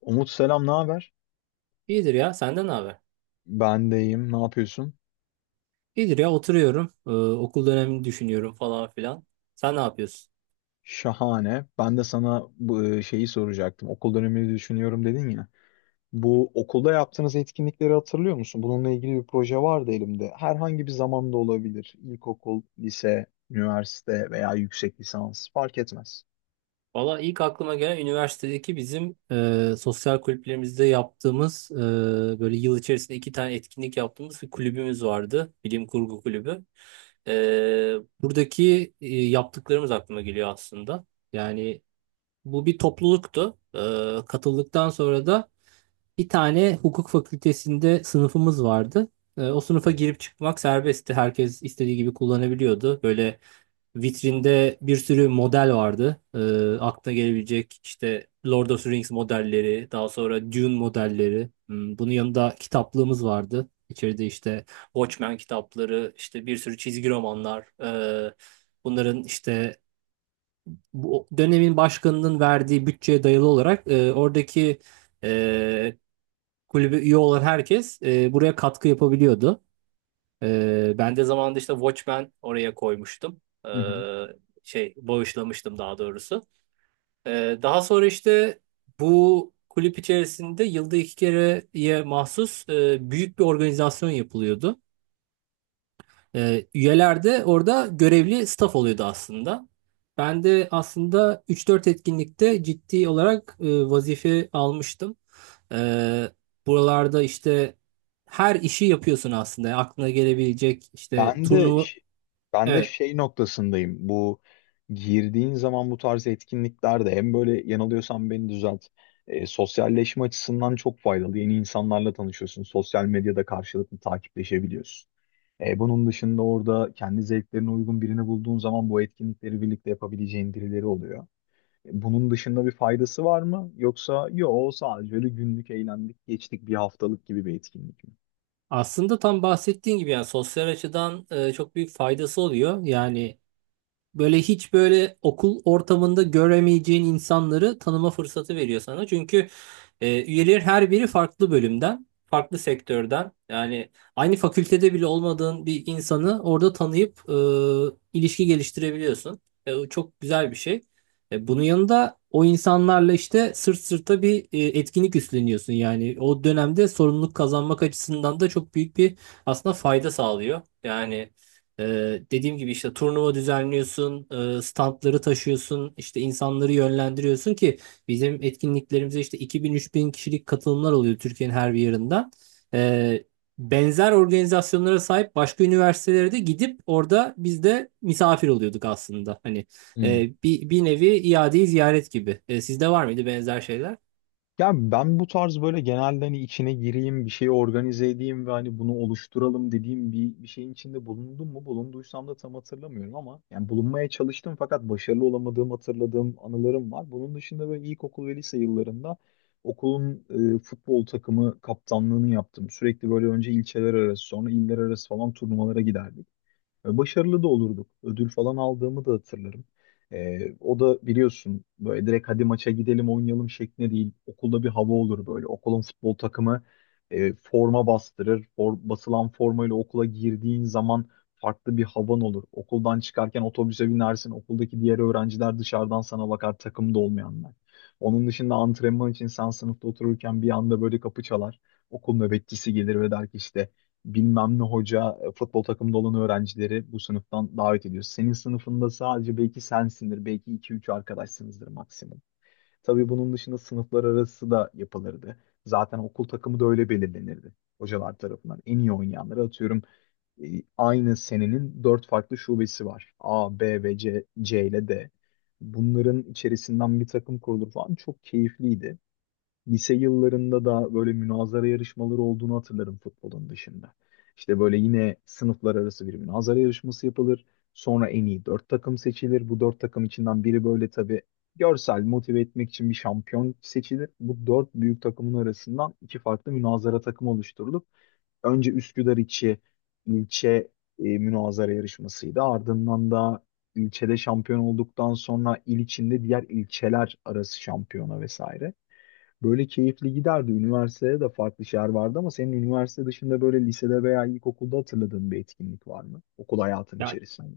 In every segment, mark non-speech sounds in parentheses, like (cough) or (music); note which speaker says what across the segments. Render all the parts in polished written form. Speaker 1: Umut selam, ne haber?
Speaker 2: İyidir ya. Senden ne haber?
Speaker 1: Ben de iyiyim, ne yapıyorsun?
Speaker 2: İyidir ya. Oturuyorum. Okul dönemini düşünüyorum falan filan. Sen ne yapıyorsun?
Speaker 1: Şahane. Ben de sana bu şeyi soracaktım. Okul dönemini düşünüyorum dedin ya. Bu okulda yaptığınız etkinlikleri hatırlıyor musun? Bununla ilgili bir proje vardı elimde. Herhangi bir zamanda olabilir. İlkokul, lise, üniversite veya yüksek lisans fark etmez.
Speaker 2: Valla ilk aklıma gelen üniversitedeki bizim sosyal kulüplerimizde yaptığımız böyle yıl içerisinde iki tane etkinlik yaptığımız bir kulübümüz vardı. Bilim Kurgu Kulübü. E, buradaki yaptıklarımız aklıma geliyor aslında. Yani bu bir topluluktu. Katıldıktan sonra da bir tane hukuk fakültesinde sınıfımız vardı. O sınıfa girip çıkmak serbestti. Herkes istediği gibi kullanabiliyordu. Böyle vitrinde bir sürü model vardı. Aklına gelebilecek işte Lord of the Rings modelleri, daha sonra Dune modelleri. Bunun yanında kitaplığımız vardı. İçeride işte Watchmen kitapları, işte bir sürü çizgi romanlar. Bunların işte bu dönemin başkanının verdiği bütçeye dayalı olarak oradaki e, kulübe üye olan herkes buraya katkı yapabiliyordu. Ben de zamanında işte Watchmen oraya koymuştum. E,
Speaker 1: (laughs)
Speaker 2: şey bağışlamıştım daha doğrusu. Daha sonra işte bu kulüp içerisinde yılda iki kereye mahsus büyük bir organizasyon yapılıyordu. Üyeler de orada görevli staff oluyordu aslında. Ben de aslında üç dört etkinlikte ciddi olarak vazife almıştım. Ee, buralarda işte her işi yapıyorsun aslında. Yani aklına gelebilecek işte
Speaker 1: Ben de
Speaker 2: turnuva.
Speaker 1: ş- Ben de
Speaker 2: Evet.
Speaker 1: şey noktasındayım. Bu girdiğin zaman bu tarz etkinliklerde hem böyle yanılıyorsan beni düzelt. E, sosyalleşme açısından çok faydalı. Yeni insanlarla tanışıyorsun. Sosyal medyada karşılıklı takipleşebiliyorsun. E, bunun dışında orada kendi zevklerine uygun birini bulduğun zaman bu etkinlikleri birlikte yapabileceğin birileri oluyor. E, bunun dışında bir faydası var mı? Yoksa yo sadece öyle günlük eğlendik geçtik bir haftalık gibi bir etkinlik mi?
Speaker 2: Aslında tam bahsettiğin gibi yani sosyal açıdan çok büyük faydası oluyor. Yani böyle hiç böyle okul ortamında göremeyeceğin insanları tanıma fırsatı veriyor sana. Çünkü üyeler her biri farklı bölümden, farklı sektörden. Yani aynı fakültede bile olmadığın bir insanı orada tanıyıp ilişki geliştirebiliyorsun. O çok güzel bir şey. Bunun yanında o insanlarla işte sırt sırta bir etkinlik üstleniyorsun. Yani o dönemde sorumluluk kazanmak açısından da çok büyük bir aslında fayda sağlıyor. Yani e, dediğim gibi işte turnuva düzenliyorsun, standları taşıyorsun, işte insanları yönlendiriyorsun ki bizim etkinliklerimize işte 2000 bin kişilik katılımlar oluyor Türkiye'nin her bir yerinden. Ee, benzer organizasyonlara sahip başka üniversitelere de gidip orada biz de misafir oluyorduk aslında. Hani bir nevi iade-i ziyaret gibi. Sizde var mıydı benzer şeyler?
Speaker 1: Ya ben bu tarz böyle genelde hani içine gireyim, bir şey organize edeyim ve hani bunu oluşturalım dediğim bir şeyin içinde bulundum mu? Bulunduysam da tam hatırlamıyorum ama yani bulunmaya çalıştım fakat başarılı olamadığım hatırladığım anılarım var. Bunun dışında böyle ilkokul ve lise yıllarında okulun futbol takımı kaptanlığını yaptım. Sürekli böyle önce ilçeler arası sonra iller arası falan turnuvalara giderdik. E, başarılı da olurduk. Ödül falan aldığımı da hatırlarım. E, o da biliyorsun böyle direkt hadi maça gidelim oynayalım şeklinde değil. Okulda bir hava olur böyle. Okulun futbol takımı forma bastırır. Basılan formayla okula girdiğin zaman farklı bir havan olur. Okuldan çıkarken otobüse binersin. Okuldaki diğer öğrenciler dışarıdan sana bakar, takımda olmayanlar. Onun dışında antrenman için sen sınıfta otururken bir anda böyle kapı çalar. Okul nöbetçisi gelir ve der ki işte bilmem ne hoca futbol takımında olan öğrencileri bu sınıftan davet ediyor. Senin sınıfında sadece belki sensindir, belki iki üç arkadaşsınızdır maksimum. Tabii bunun dışında sınıflar arası da yapılırdı. Zaten okul takımı da öyle belirlenirdi, hocalar tarafından. En iyi oynayanları atıyorum e, aynı senenin dört farklı şubesi var. A, B ve C, C ile D. Bunların içerisinden bir takım kurulur falan, çok keyifliydi. Lise yıllarında da böyle münazara yarışmaları olduğunu hatırlarım, futbolun dışında. İşte böyle yine sınıflar arası bir münazara yarışması yapılır. Sonra en iyi dört takım seçilir. Bu dört takım içinden biri böyle tabii görsel motive etmek için bir şampiyon seçilir. Bu dört büyük takımın arasından iki farklı münazara takımı oluşturulup önce Üsküdar içi ilçe münazara yarışmasıydı. Ardından da ilçede şampiyon olduktan sonra il içinde diğer ilçeler arası şampiyona vesaire. Böyle keyifli giderdi. Üniversitede de farklı şeyler vardı ama senin üniversite dışında böyle lisede veya ilkokulda hatırladığın bir etkinlik var mı? Okul hayatın
Speaker 2: Ya,
Speaker 1: içerisinde.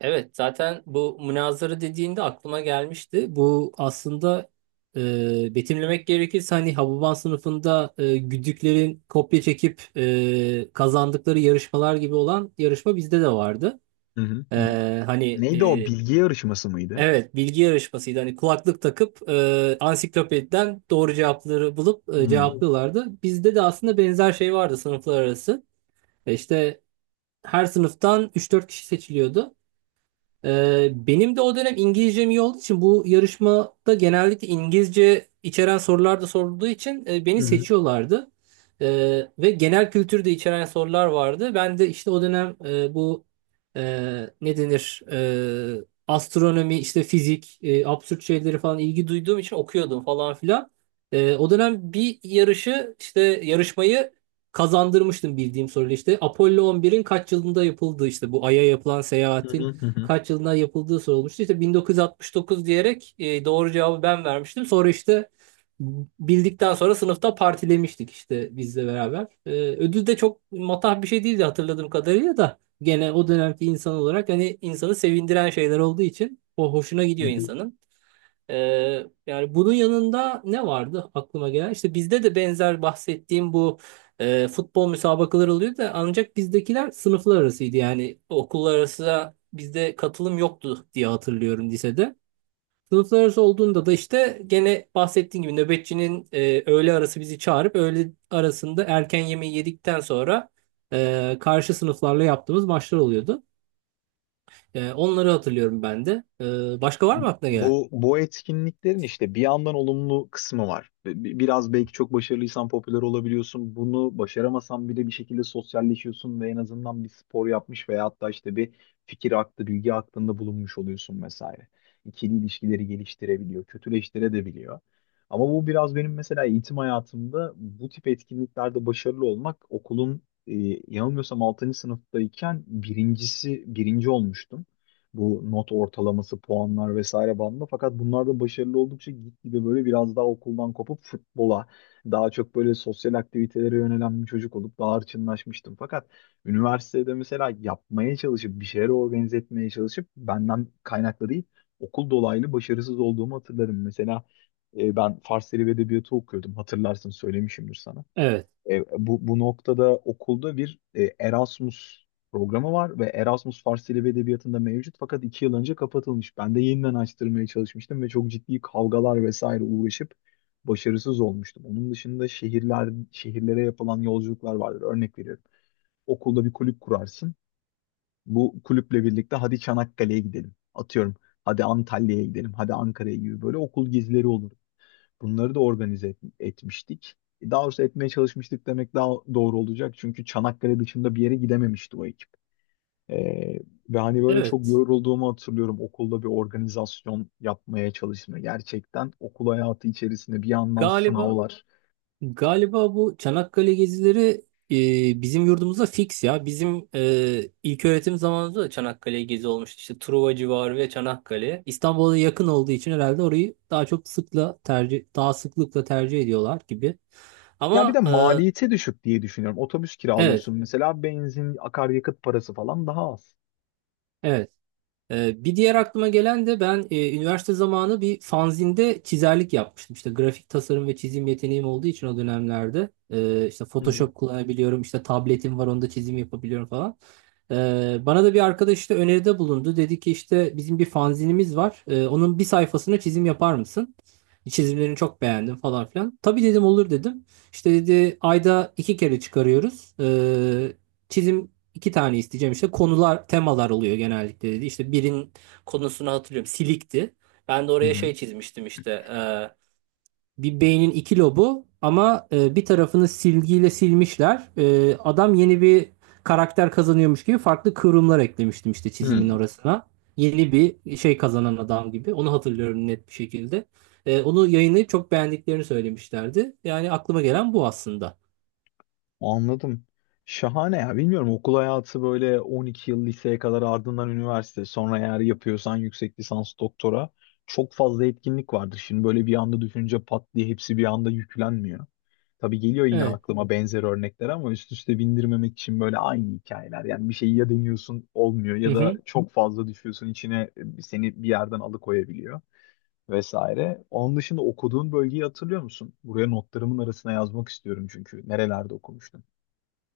Speaker 2: evet, zaten bu münazara dediğinde aklıma gelmişti. Bu aslında betimlemek gerekirse hani Hababam sınıfında güdüklerin kopya çekip kazandıkları yarışmalar gibi olan yarışma bizde de vardı.
Speaker 1: Hı hı,
Speaker 2: E,
Speaker 1: hı hı.
Speaker 2: hani
Speaker 1: Neydi o? Bilgi yarışması mıydı?
Speaker 2: evet bilgi yarışmasıydı. Hani kulaklık takıp ansiklopediden doğru cevapları bulup
Speaker 1: Hı hı,
Speaker 2: cevaplıyorlardı. Bizde de aslında benzer şey vardı sınıflar arası. İşte her sınıftan üç dört kişi seçiliyordu. Benim de o dönem İngilizcem iyi olduğu için bu yarışmada genellikle İngilizce içeren sorular da sorulduğu için beni
Speaker 1: hı hı,
Speaker 2: seçiyorlardı. Ve genel kültür de içeren sorular vardı. Ben de işte o dönem bu e, ne denir astronomi, işte fizik, absürt şeyleri falan ilgi duyduğum için okuyordum falan filan. O dönem bir yarışı işte yarışmayı kazandırmıştım bildiğim soruyla. İşte Apollo 11'in kaç yılında yapıldığı, işte bu Ay'a yapılan
Speaker 1: hı hı,
Speaker 2: seyahatin
Speaker 1: hı hı.
Speaker 2: kaç yılında yapıldığı sorulmuştu. İşte 1969 diyerek doğru cevabı ben vermiştim. Sonra işte bildikten sonra sınıfta partilemiştik işte bizle beraber. Ödül de çok matah bir şey değildi hatırladığım kadarıyla da gene o dönemki insan olarak hani insanı sevindiren şeyler olduğu için o hoşuna
Speaker 1: Hı
Speaker 2: gidiyor
Speaker 1: hı.
Speaker 2: insanın. Yani bunun yanında ne vardı aklıma gelen? İşte bizde de benzer bahsettiğim bu futbol müsabakaları oluyor da ancak bizdekiler sınıflar arasıydı. Yani okullar arası bizde katılım yoktu diye hatırlıyorum lisede. Sınıflar arası olduğunda da işte gene bahsettiğim gibi nöbetçinin öğle arası bizi çağırıp öğle arasında erken yemeği yedikten sonra karşı sınıflarla yaptığımız maçlar oluyordu. Onları hatırlıyorum ben de. Başka var mı aklına gelen?
Speaker 1: Bu bu etkinliklerin işte bir yandan olumlu kısmı var. Biraz belki çok başarılıysan popüler olabiliyorsun. Bunu başaramasan bile bir şekilde sosyalleşiyorsun ve en azından bir spor yapmış veya hatta işte bir fikir aktı, bilgi aktında bulunmuş oluyorsun vesaire. İkili ilişkileri geliştirebiliyor, kötüleştirebiliyor. Ama bu biraz benim mesela eğitim hayatımda bu tip etkinliklerde başarılı olmak okulun yanılmıyorsam 6. sınıftayken birinci olmuştum, bu not ortalaması, puanlar vesaire bandında. Fakat bunlarda başarılı oldukça gitgide böyle biraz daha okuldan kopup futbola, daha çok böyle sosyal aktivitelere yönelen bir çocuk olup daha hırçınlaşmıştım. Fakat üniversitede mesela yapmaya çalışıp, bir şeyler organize etmeye çalışıp benden kaynaklı değil, okul dolaylı başarısız olduğumu hatırlarım. Mesela ben Fars Dili ve Edebiyatı okuyordum. Hatırlarsın, söylemişimdir sana.
Speaker 2: Evet.
Speaker 1: E, bu, bu noktada okulda bir Erasmus programı var ve Erasmus Fars Dili ve Edebiyatı'nda mevcut fakat 2 yıl önce kapatılmış. Ben de yeniden açtırmaya çalışmıştım ve çok ciddi kavgalar vesaire uğraşıp başarısız olmuştum. Onun dışında şehirler, şehirlere yapılan yolculuklar vardır. Örnek veriyorum. Okulda bir kulüp kurarsın. Bu kulüple birlikte hadi Çanakkale'ye gidelim. Atıyorum. Hadi Antalya'ya gidelim. Hadi Ankara'ya gibi böyle okul gezileri olur. Bunları da etmiştik. E, daha doğrusu etmeye çalışmıştık demek daha doğru olacak. Çünkü Çanakkale dışında bir yere gidememişti o ekip. Ee, Ve hani böyle çok
Speaker 2: Evet.
Speaker 1: yorulduğumu hatırlıyorum. Okulda bir organizasyon yapmaya çalışma. Gerçekten okul hayatı içerisinde bir yandan
Speaker 2: Galiba
Speaker 1: sınavlar.
Speaker 2: Galiba bu Çanakkale gezileri bizim yurdumuzda fix ya. Bizim ilk öğretim zamanımızda da Çanakkale gezi olmuştu. İşte Truva civarı ve Çanakkale. İstanbul'a da yakın olduğu için herhalde orayı daha çok sıkla tercih daha sıklıkla tercih ediyorlar gibi.
Speaker 1: Ya bir de
Speaker 2: Ama
Speaker 1: maliyeti düşük diye düşünüyorum. Otobüs
Speaker 2: evet,
Speaker 1: kiralıyorsun mesela, benzin, akaryakıt parası falan daha az.
Speaker 2: evet. Bir diğer aklıma gelen de ben üniversite zamanı bir fanzinde çizerlik yapmıştım. İşte grafik tasarım ve çizim yeteneğim olduğu için o dönemlerde işte
Speaker 1: Hı hı.
Speaker 2: Photoshop kullanabiliyorum, işte tabletim var onda çizim yapabiliyorum falan. Ee, bana da bir arkadaş işte öneride bulundu. Dedi ki işte bizim bir fanzinimiz var. Onun bir sayfasına çizim yapar mısın? Çizimlerini çok beğendim falan filan. Tabii dedim, olur dedim. İşte dedi ayda iki kere çıkarıyoruz. Çizim İki tane isteyeceğim işte konular, temalar oluyor genellikle dedi. İşte birin konusunu hatırlıyorum. Silikti. Ben de
Speaker 1: Hı
Speaker 2: oraya
Speaker 1: hı.
Speaker 2: şey çizmiştim işte. Bir beynin iki lobu ama bir tarafını silgiyle silmişler. Adam yeni bir karakter kazanıyormuş gibi farklı kıvrımlar eklemiştim işte çizimin
Speaker 1: Hı.
Speaker 2: orasına. Yeni bir şey kazanan adam gibi. Onu hatırlıyorum net bir şekilde. Onu yayınlayıp çok beğendiklerini söylemişlerdi. Yani aklıma gelen bu aslında.
Speaker 1: Anladım. Şahane ya. Bilmiyorum, okul hayatı böyle 12 yıl liseye kadar, ardından üniversite, sonra eğer yapıyorsan yüksek lisans, doktora, çok fazla etkinlik vardır. Şimdi böyle bir anda düşünce pat diye hepsi bir anda yüklenmiyor. Tabii geliyor yine
Speaker 2: Evet.
Speaker 1: aklıma benzer örnekler ama üst üste bindirmemek için böyle aynı hikayeler. Yani bir şeyi ya deniyorsun olmuyor
Speaker 2: Hı
Speaker 1: ya da
Speaker 2: hı.
Speaker 1: çok fazla düşüyorsun içine, seni bir yerden alıkoyabiliyor vesaire. Onun dışında okuduğun bölgeyi hatırlıyor musun? Buraya notlarımın arasına yazmak istiyorum çünkü nerelerde okumuştun?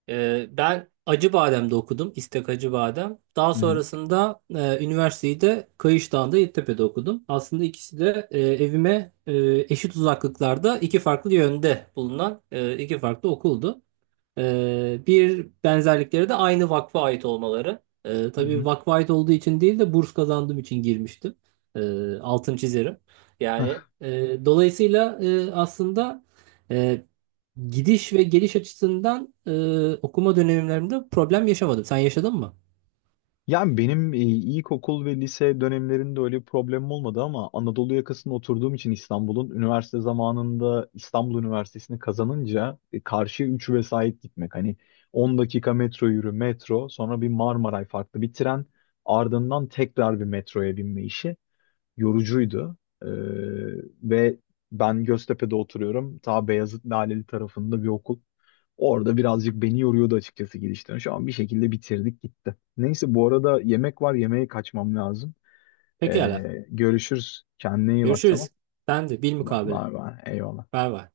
Speaker 2: Ben Acıbadem'de okudum. İstek Acıbadem. Daha
Speaker 1: Hı hı.
Speaker 2: sonrasında üniversiteyi de Kayışdağ'da Yeditepe'de okudum. Aslında ikisi de evime eşit uzaklıklarda iki farklı yönde bulunan iki farklı okuldu. Bir benzerlikleri de aynı vakfa ait olmaları. E,
Speaker 1: Hı
Speaker 2: tabii
Speaker 1: hı.
Speaker 2: vakfa ait olduğu için değil de burs kazandığım için girmiştim. E, altın çizerim. Yani
Speaker 1: Hah.
Speaker 2: dolayısıyla aslında... E, Gidiş ve geliş açısından okuma dönemlerimde problem yaşamadım. Sen yaşadın mı?
Speaker 1: Yani benim ilkokul ve lise dönemlerinde öyle bir problemim olmadı ama Anadolu yakasında oturduğum için İstanbul'un üniversite zamanında İstanbul Üniversitesi'ni kazanınca karşıya 3 vesait gitmek. Hani 10 dakika metro yürü, metro, sonra bir Marmaray, farklı bir tren, ardından tekrar bir metroya binme işi yorucuydu. Ee, Ve ben Göztepe'de oturuyorum. Ta Beyazıt, Laleli tarafında bir okul. Orada birazcık beni yoruyordu açıkçası, gidişten. Şu an bir şekilde bitirdik, gitti. Neyse, bu arada yemek var. Yemeğe kaçmam lazım.
Speaker 2: Pekala.
Speaker 1: Görüşürüz. Kendine iyi bak, tamam.
Speaker 2: Görüşürüz. Ben de bilmukabele.
Speaker 1: Var var. Eyvallah.
Speaker 2: Bay bay.